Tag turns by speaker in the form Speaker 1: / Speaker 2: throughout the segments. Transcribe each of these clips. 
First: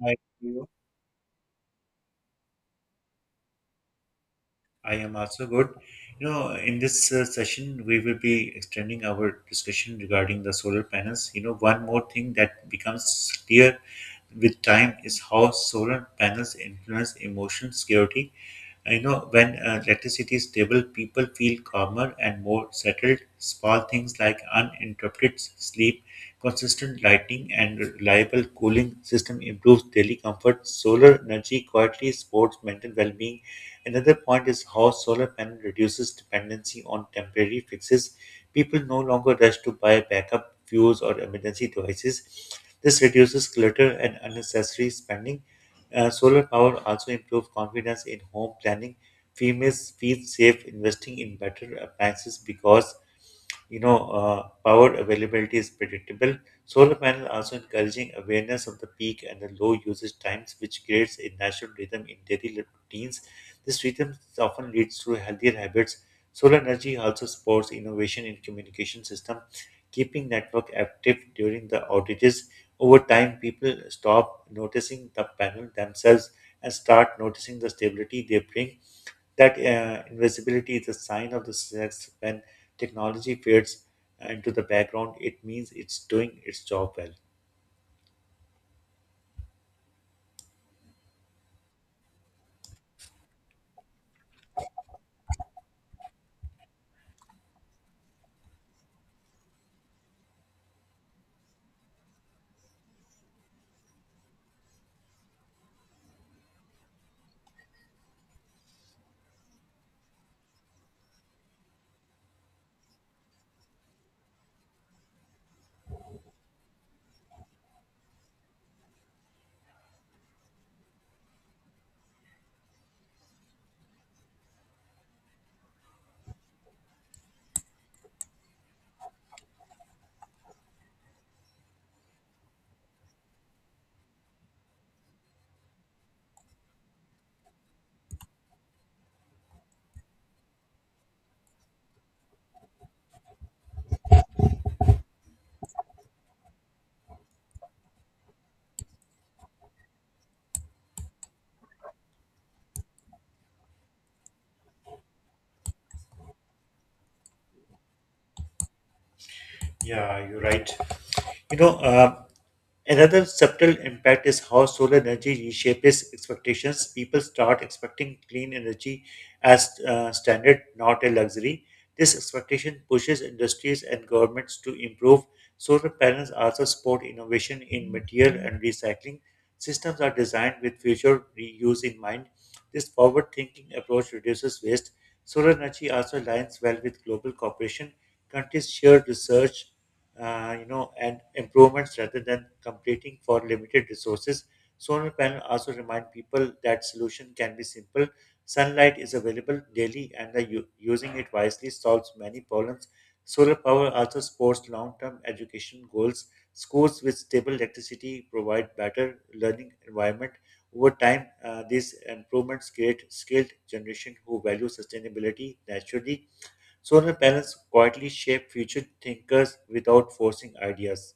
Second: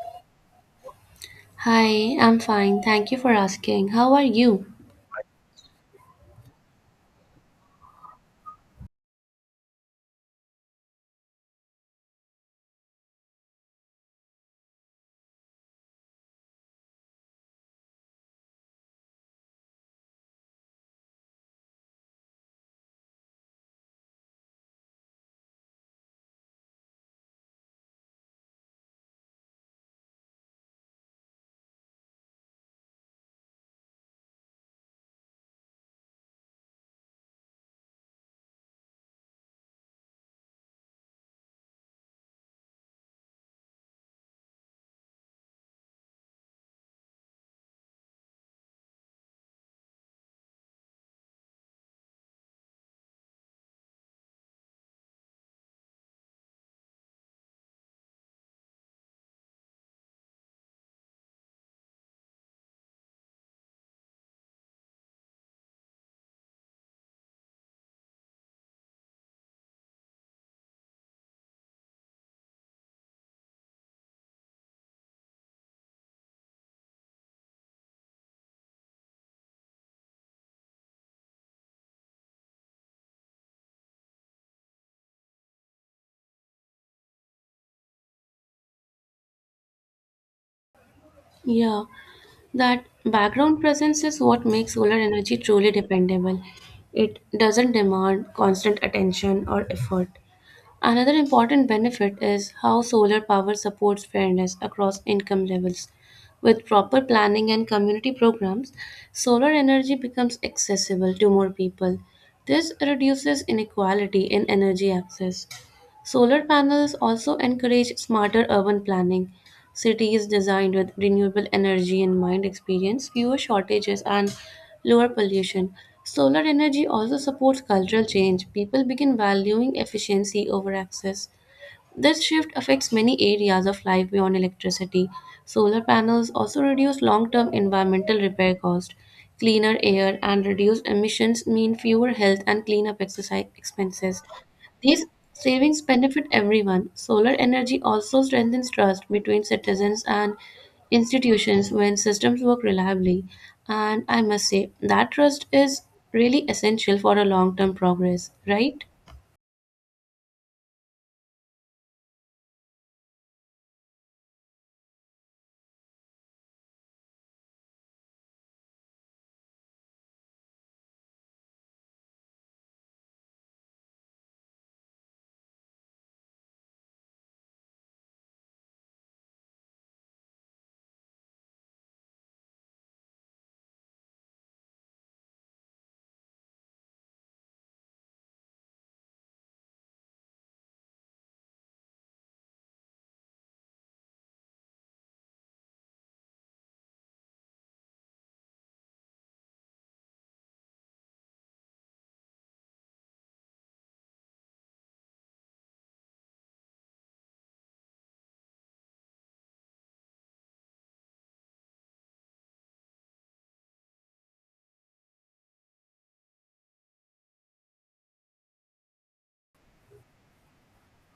Speaker 1: Hi, you.
Speaker 2: Hi, I'm fine. Thank you for asking. How are you?
Speaker 1: I am also good. In this session, we will be extending our discussion regarding the solar panels. One more thing that becomes clear with time is how solar panels influence emotion security. When electricity is stable, people feel calmer and more settled. Small things like uninterrupted sleep, consistent lighting, and reliable cooling system improves daily comfort. Solar energy quietly supports mental well-being. Another point is how solar panel reduces dependency on temporary fixes. People no longer rush to buy backup fuels or emergency devices. This reduces clutter and unnecessary spending. Solar power also improves confidence in home planning. Females feel safe investing in better appliances because power availability is predictable. Solar panel also encouraging awareness of the peak and the low usage times, which creates a natural rhythm in daily routines. This rhythm often leads to healthier habits. Solar energy also supports innovation in communication system, keeping network active during the outages. Over time, people stop noticing the panel themselves and start noticing the stability they bring. That invisibility is a sign of the success when technology fades into the background. It means it's doing its job well.
Speaker 2: Yeah, that background presence is what makes solar energy truly dependable. It doesn't demand constant attention or effort. Another important benefit is how solar power supports fairness across income levels. With proper planning and community programs, solar energy becomes accessible to more people. This reduces inequality in energy access. Solar panels also encourage smarter urban planning. Cities designed with renewable energy in mind experience fewer shortages and lower pollution. Solar energy also supports cultural change. People begin valuing efficiency over access. This shift affects many areas of life beyond electricity. Solar panels also reduce long term environmental repair cost. Cleaner air and reduced emissions mean fewer health and cleanup exercise expenses. These savings benefit everyone. Solar energy also strengthens trust between citizens and institutions when systems work reliably. And I must say, that trust is really essential for a long term progress, right?
Speaker 1: Yeah, you're right. You know, uh, another subtle impact is how solar energy reshapes expectations. People start expecting clean energy as standard, not a luxury. This expectation pushes industries and governments to improve. Solar panels also support innovation in material and recycling. Systems are designed with future reuse in mind. This forward thinking approach reduces waste. Solar energy also aligns well with global cooperation. Countries share research and improvements rather than competing for limited resources. Solar panel also remind people that solution can be simple. Sunlight is available daily, and using it wisely solves many problems. Solar power also supports long-term education goals. Schools with stable electricity provide better learning environment. Over time, these improvements create skilled generation who value sustainability naturally. Solar panels quietly shape future thinkers without forcing ideas.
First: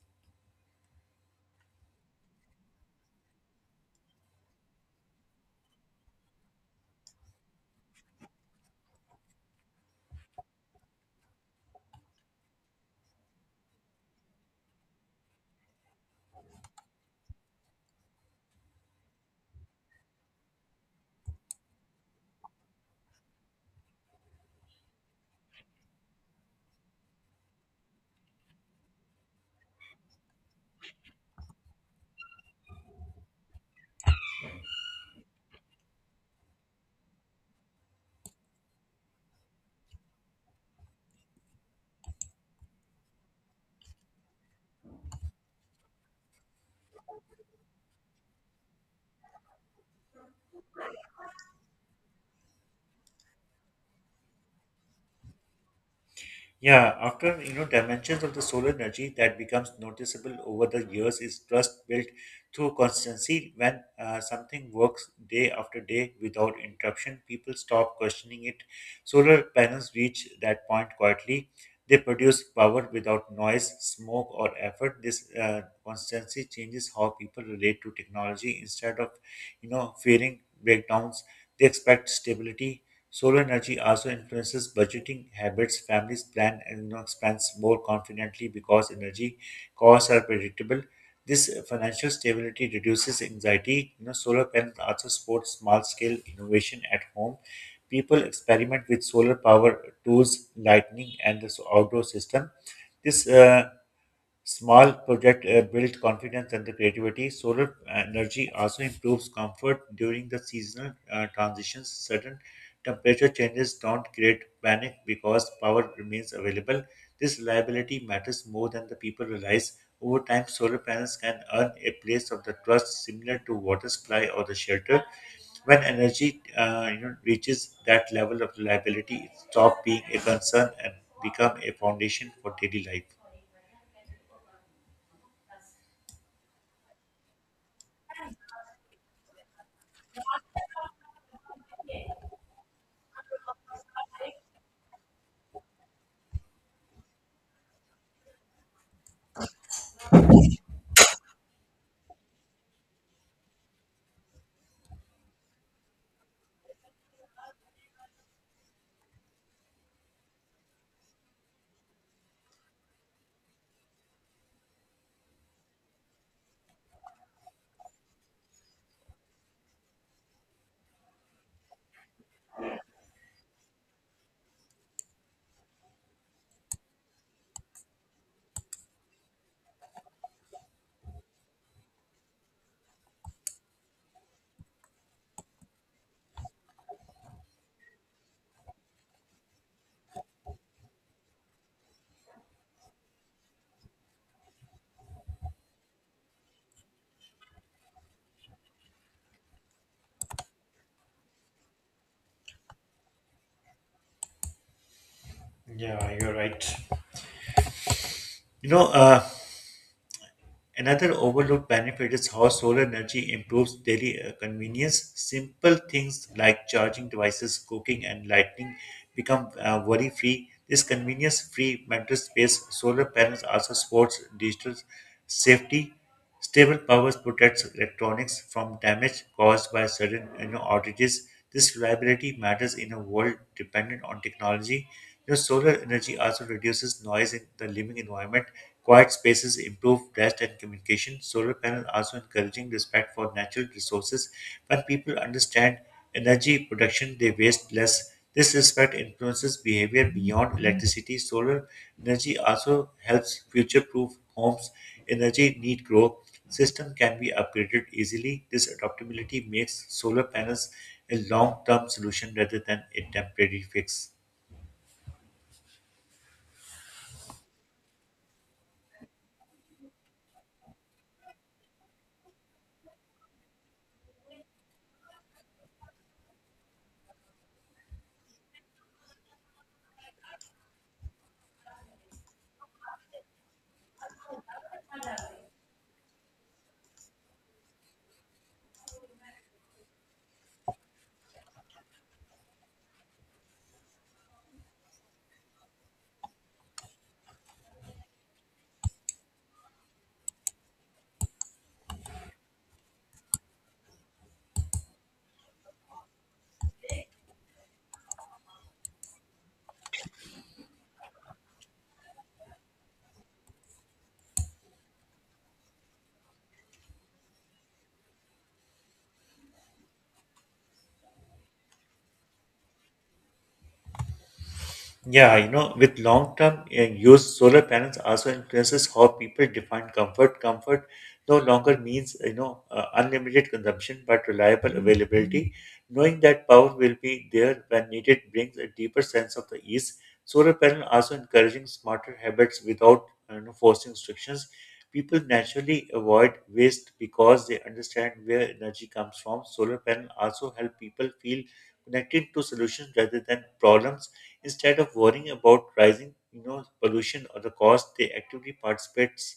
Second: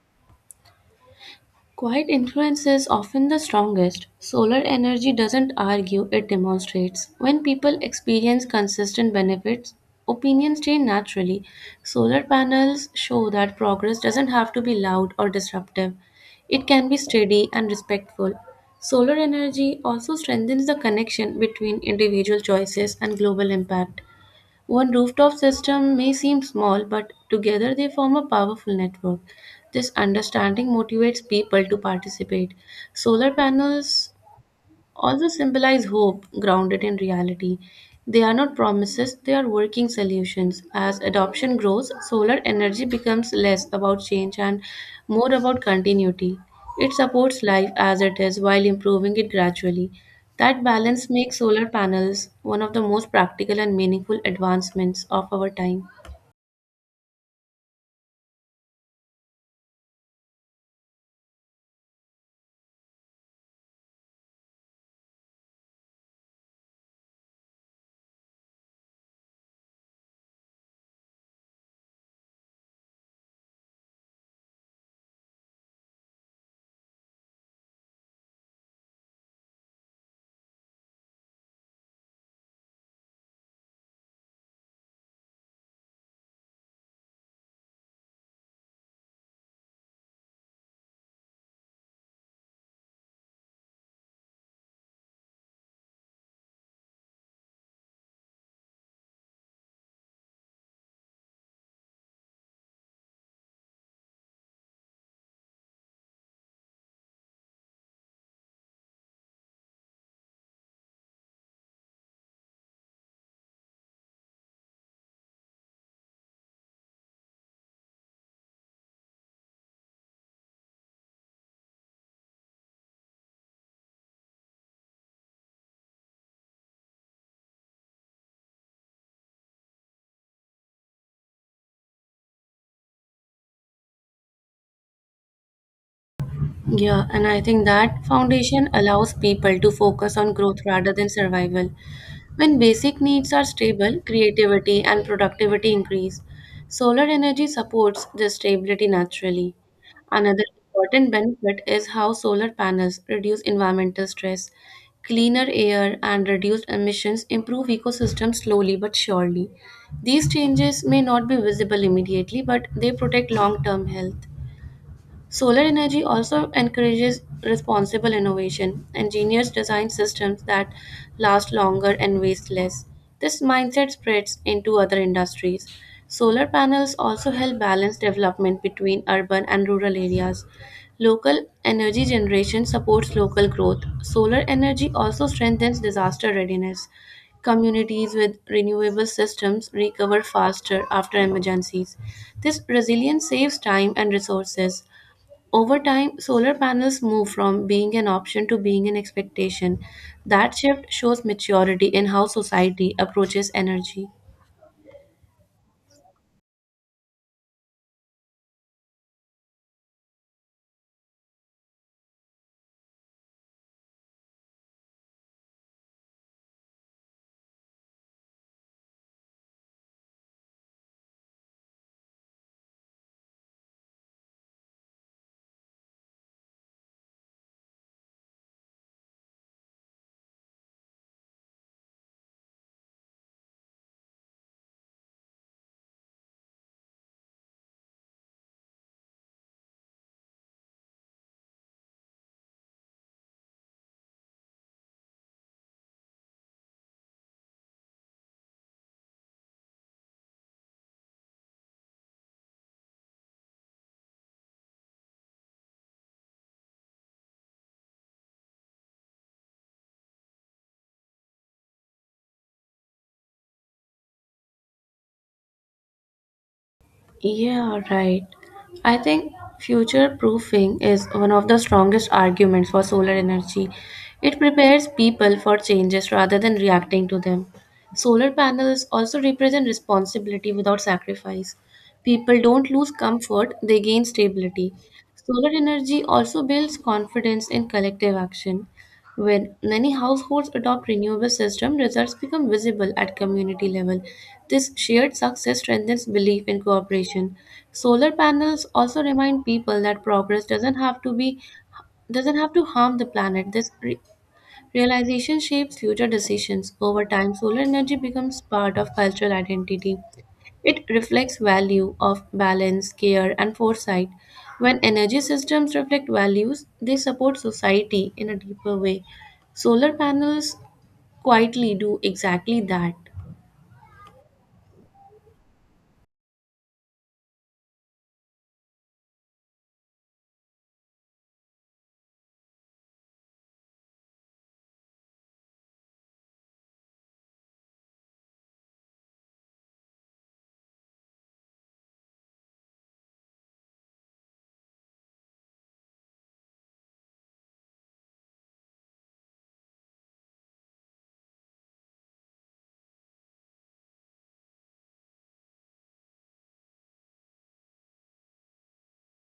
Speaker 2: Quiet influence is often the strongest. Solar energy doesn't argue, it demonstrates. When people experience consistent benefits, opinions change naturally. Solar panels show that progress doesn't have to be loud or disruptive, it can be steady and respectful. Solar energy also strengthens the connection between individual choices and global impact. One rooftop system may seem small, but together they form a powerful network. This understanding motivates people to participate. Solar panels also symbolize hope grounded in reality. They are not promises, they are working solutions. As adoption grows, solar energy becomes less about change and more about continuity. It supports life as it is while improving it gradually. That balance makes solar panels one of the most practical and meaningful advancements of our time.
Speaker 1: Yeah, after dimensions of the solar energy that becomes noticeable over the years is trust built through consistency. When something works day after day without interruption, people stop questioning it. Solar panels reach that point quietly. They produce power without noise, smoke, or effort. This consistency changes how people relate to technology. Instead of fearing breakdowns, they expect stability. Solar energy also influences budgeting habits. Families plan and expense more confidently because energy costs are predictable. This financial stability reduces anxiety. Solar panels also support small-scale innovation at home. People experiment with solar power tools, lighting, and the outdoor system. This Small projects build confidence and the creativity. Solar energy also improves comfort during the seasonal transitions. Sudden temperature changes don't create panic because power remains available. This reliability matters more than the people realize. Over time, solar panels can earn a place of the trust similar to water supply or the shelter. When energy reaches that level of reliability, it stops being a concern and become a foundation for daily life.
Speaker 2: Yeah, and I think that foundation allows people to focus on growth rather than survival. When basic needs are stable, creativity and productivity increase. Solar energy supports this stability naturally. Another important benefit is how solar panels reduce environmental stress. Cleaner air and reduced emissions improve ecosystems slowly but surely. These changes may not be visible immediately, but they protect long term health. Solar energy also encourages responsible innovation. Engineers design systems that last longer and waste less. This mindset spreads into other industries. Solar panels also help balance development between urban and rural areas. Local energy generation supports local growth. Solar energy also strengthens disaster readiness. Communities with renewable systems recover faster after emergencies. This resilience saves time and resources. Over time, solar panels move from being an option to being an expectation. That shift shows maturity in how society approaches energy.
Speaker 1: Yeah, you're right. You know, uh, Another overlooked benefit is how solar energy improves daily convenience. Simple things like charging devices, cooking, and lighting become worry free. This convenience free mental space, solar panels also supports digital safety. Stable power protects electronics from damage caused by sudden outages. This reliability matters in a world dependent on technology. Solar energy also reduces noise in the living environment. Quiet spaces improve rest and communication. Solar panels also encouraging respect for natural resources. When people understand energy production, they waste less. This respect influences behavior beyond electricity. Solar energy also helps future-proof homes. Energy need grow. System can be upgraded easily. This adaptability makes solar panels a long-term solution rather than a temporary fix.
Speaker 2: Yeah, right. I think future proofing is one of the strongest arguments for solar energy. It prepares people for changes rather than reacting to them. Solar panels also represent responsibility without sacrifice. People don't lose comfort, they gain stability. Solar energy also builds confidence in collective action. When many households adopt renewable system, results become visible at community level. This shared success strengthens belief in cooperation. Solar panels also remind people that progress doesn't have to harm the planet. This realization shapes future decisions. Over time, solar energy becomes part of cultural identity. It reflects value of balance, care and foresight. When energy systems reflect values, they support society in a deeper way. Solar panels quietly do exactly that.
Speaker 1: Yeah, you know, with long-term use, solar panels also influences how people define comfort. Comfort no longer means, unlimited consumption, but reliable availability. Knowing that power will be there when needed brings a deeper sense of the ease. Solar panel also encouraging smarter habits without, forcing restrictions. People naturally avoid waste because they understand where energy comes from. Solar panel also help people feel connected to solutions rather than problems. Instead of worrying about rising pollution or the cost, they actively participates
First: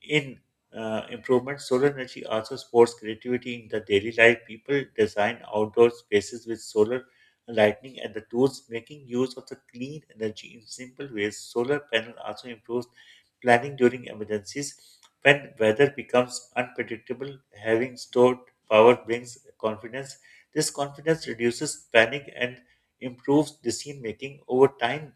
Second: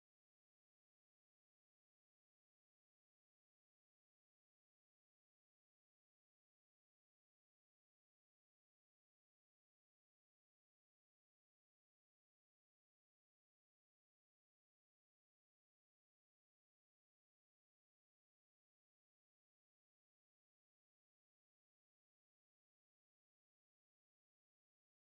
Speaker 1: in improvements. Solar energy also supports creativity in the daily life. People design outdoor spaces with solar lighting and the tools, making use of the clean energy in simple ways. Solar panel also improves planning during emergencies. When weather becomes unpredictable, having stored power brings confidence. This confidence reduces panic and improves decision making over time.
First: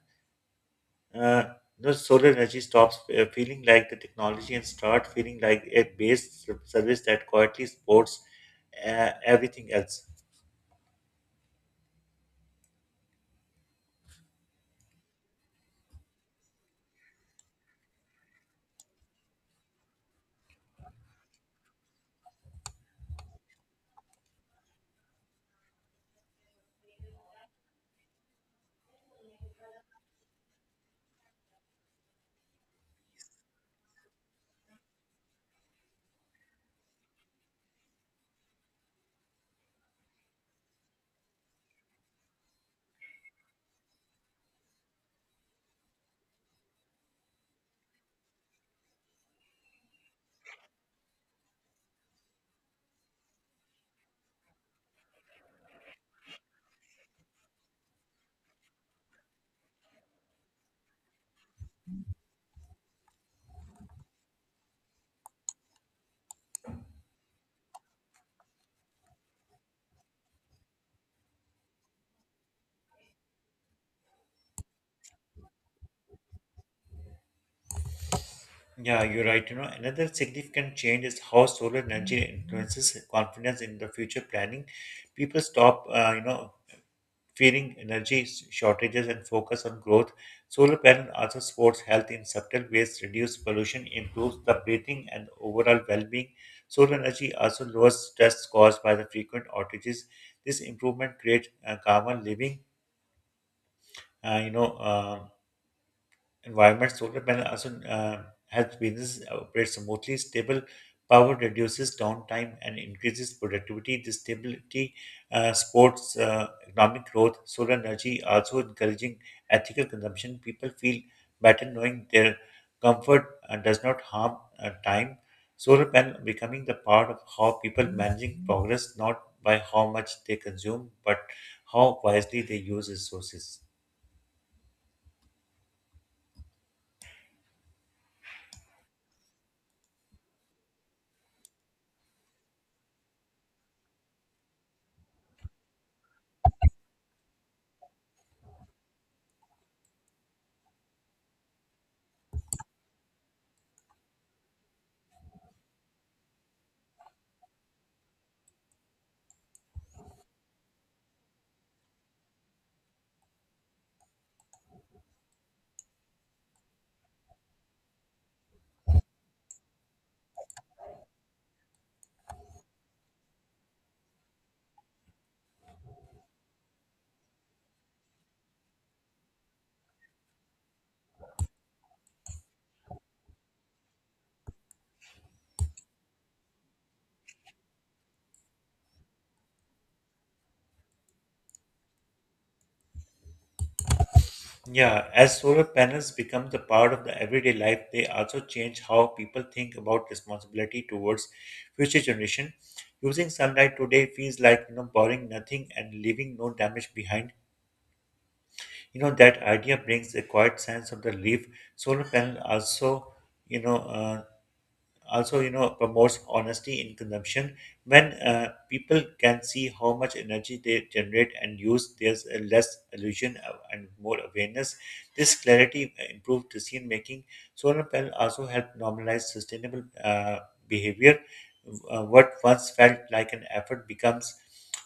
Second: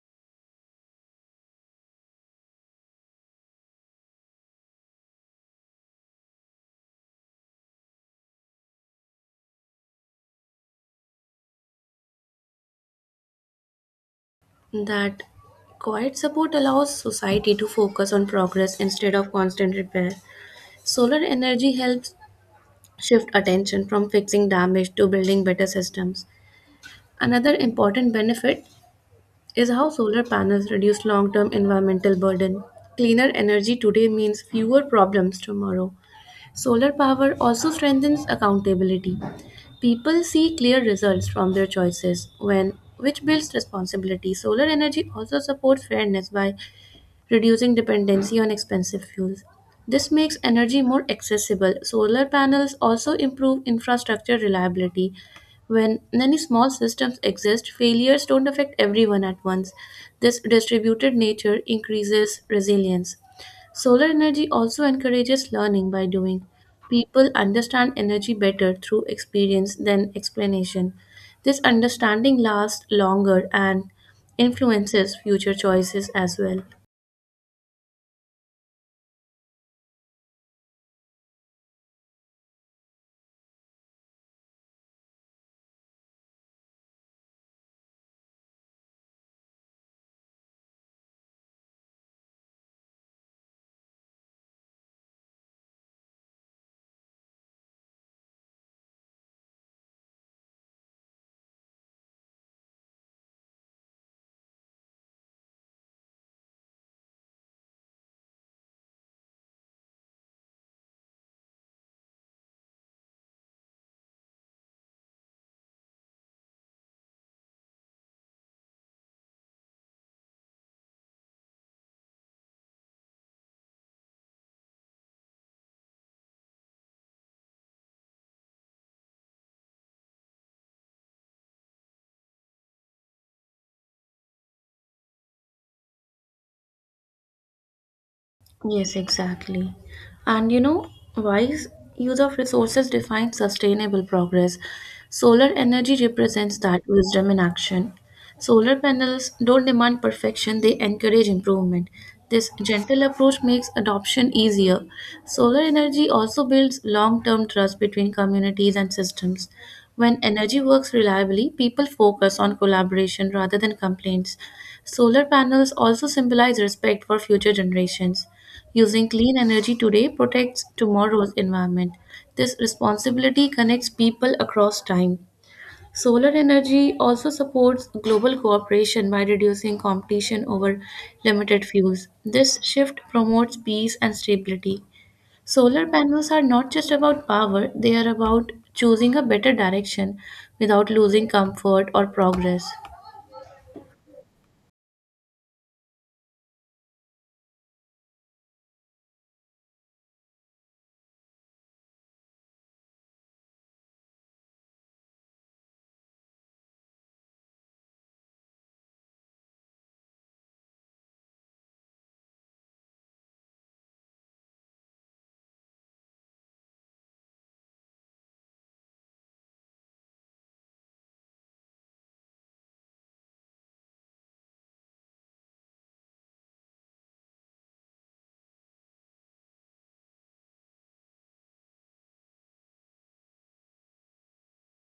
Speaker 1: Uh, the solar energy stops feeling like the technology and start feeling like a service that quietly supports everything else.
Speaker 2: That quiet support allows society to focus on progress instead of constant repair. Solar energy helps shift attention from fixing damage to building better systems. Another important benefit is how solar panels reduce long term environmental burden. Cleaner energy today means fewer problems tomorrow. Solar power also strengthens accountability. People see clear results from their choices when which builds responsibility. Solar energy also supports fairness by reducing dependency on expensive fuels. This makes energy more accessible. Solar panels also improve infrastructure reliability. When many small systems exist, failures don't affect everyone at once. This distributed nature increases resilience. Solar energy also encourages learning by doing. People understand energy better through experience than explanation. This understanding lasts longer and influences future choices as well.
Speaker 1: Yeah, you're right. You know, another significant change is how solar energy influences confidence in the future planning. People stop, fearing energy shortages and focus on growth. Solar panel also supports health in subtle ways, reduce pollution, improves the breathing and overall well-being. Solar energy also lowers stress caused by the frequent outages. This improvement creates calmer living. Uh, you know, uh, Environments, solar panel also helps businesses operate smoothly. Stable power reduces downtime and increases productivity. This stability supports economic growth. Solar energy also encouraging ethical consumption. People feel better knowing their comfort does not harm time. Solar panel becoming the part of how people managing progress, not by how much they consume, but how wisely they use resources.
Speaker 2: Yes, exactly. And you know, wise use of resources defines sustainable progress. Solar energy represents that wisdom in action. Solar panels don't demand perfection, they encourage improvement. This gentle approach makes adoption easier. Solar energy also builds long term trust between communities and systems. When energy works reliably, people focus on collaboration rather than complaints. Solar panels also symbolize respect for future generations. Using clean energy today protects tomorrow's environment. This responsibility connects people across time. Solar energy also supports global cooperation by reducing competition over limited fuels. This shift promotes peace and stability. Solar panels are not just about power, they are about choosing a better direction without losing comfort or progress.
Speaker 1: Yeah, as solar panels become the part of the everyday life, they also change how people think about responsibility towards future generation. Using sunlight today feels like borrowing nothing and leaving no damage behind. You know that idea brings a quiet sense of the relief. Solar panel also, you know, uh, promotes honesty in consumption when people can see how much energy they generate and use, there's a less illusion and more awareness. This clarity improve decision making. Solar panel also help normalize sustainable behavior. What once felt like an effort becomes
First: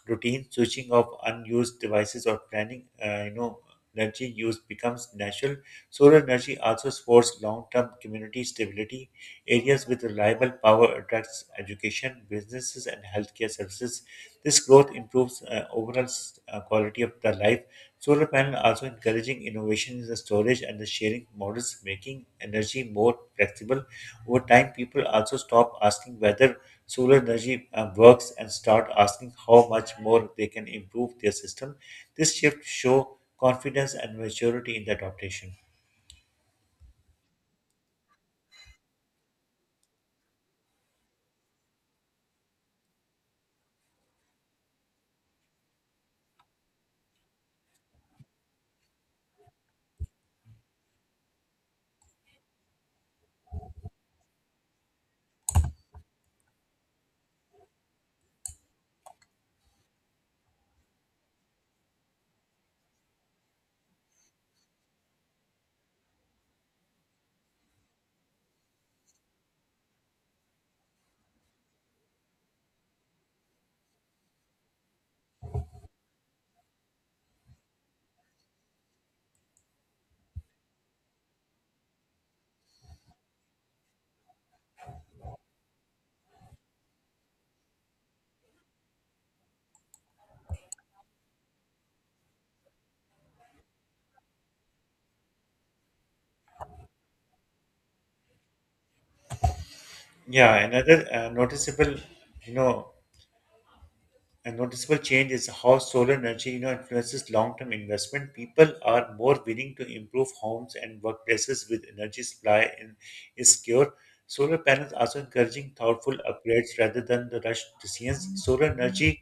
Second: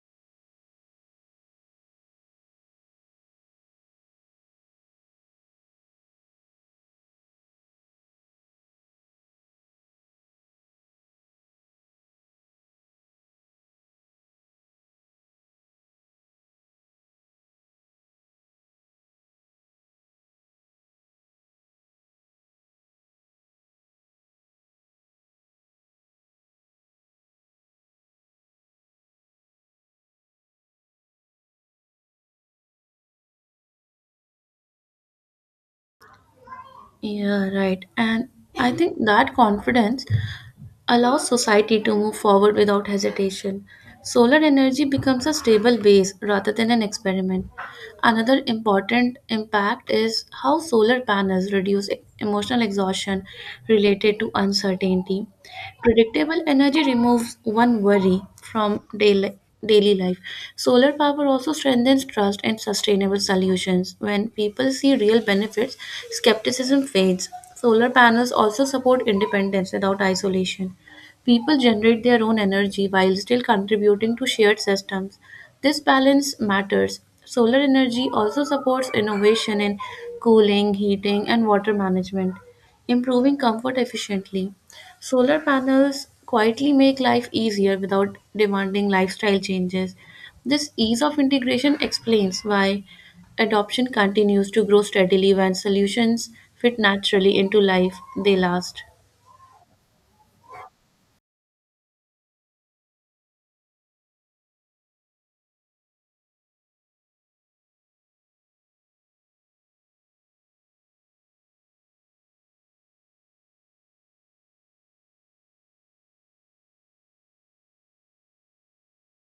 Speaker 1: routine, switching off unused devices or planning energy use becomes natural. Solar energy also supports long-term community stability. Areas with reliable power attracts education, businesses, and healthcare services. This growth improves overall quality of the life. Solar panel also encouraging innovation in the storage and the sharing models, making energy more flexible. Over time, people also stop asking whether solar energy works and start asking how much more they can improve their system. This shift show confidence and maturity in the adaptation.
Speaker 2: Yeah, right. And I think that confidence allows society to move forward without hesitation. Solar energy becomes a stable base rather than an experiment. Another important impact is how solar panels reduce emotional exhaustion related to uncertainty. Predictable energy removes one worry from daily life. Solar power also strengthens trust and sustainable solutions. When people see real benefits, skepticism fades. Solar panels also support independence without isolation. People generate their own energy while still contributing to shared systems. This balance matters. Solar energy also supports innovation in cooling, heating, and water management improving comfort efficiently. Solar panels quietly make life easier without demanding lifestyle changes. This ease of integration explains why adoption continues to grow steadily when solutions fit naturally into life, they last.
Speaker 1: Yeah, another noticeable, you know, A noticeable change is how solar energy influences long-term investment. People are more willing to improve homes and workplaces with energy supply in, is secure. Solar panels also encouraging thoughtful upgrades rather than the rush decisions. Solar energy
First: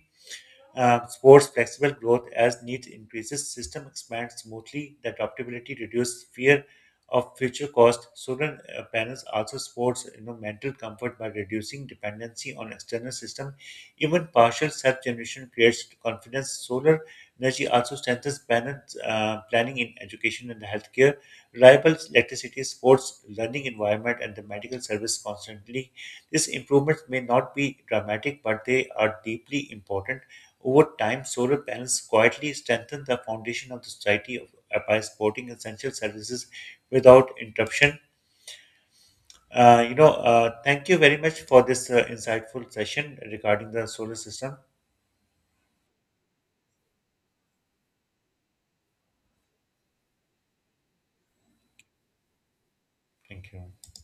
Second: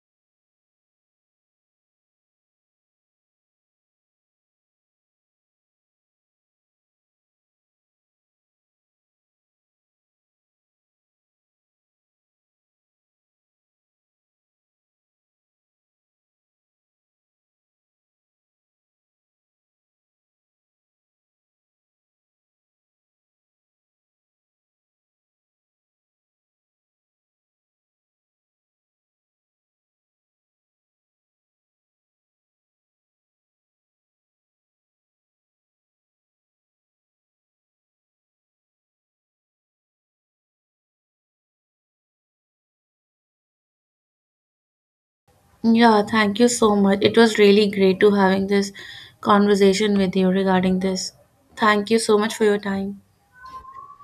Speaker 1: sports flexible growth as needs increases, system expands smoothly, the adaptability reduces fear of future cost. Student parents also supports mental comfort by reducing dependency on external system. Even partial self-generation creates confidence. Solar energy also strengthens parents' planning in education and healthcare. Reliable electricity supports learning environment and the medical service constantly. These improvements may not be dramatic, but they are deeply important. Over time, solar panels quietly strengthen the foundation of the society of, by supporting essential services without interruption. Thank you very much for this insightful session regarding the solar system.
Speaker 2: Yeah, thank you so much. It was really great to having this conversation with you regarding this. Thank you so much for your time.
Speaker 1: Thank you.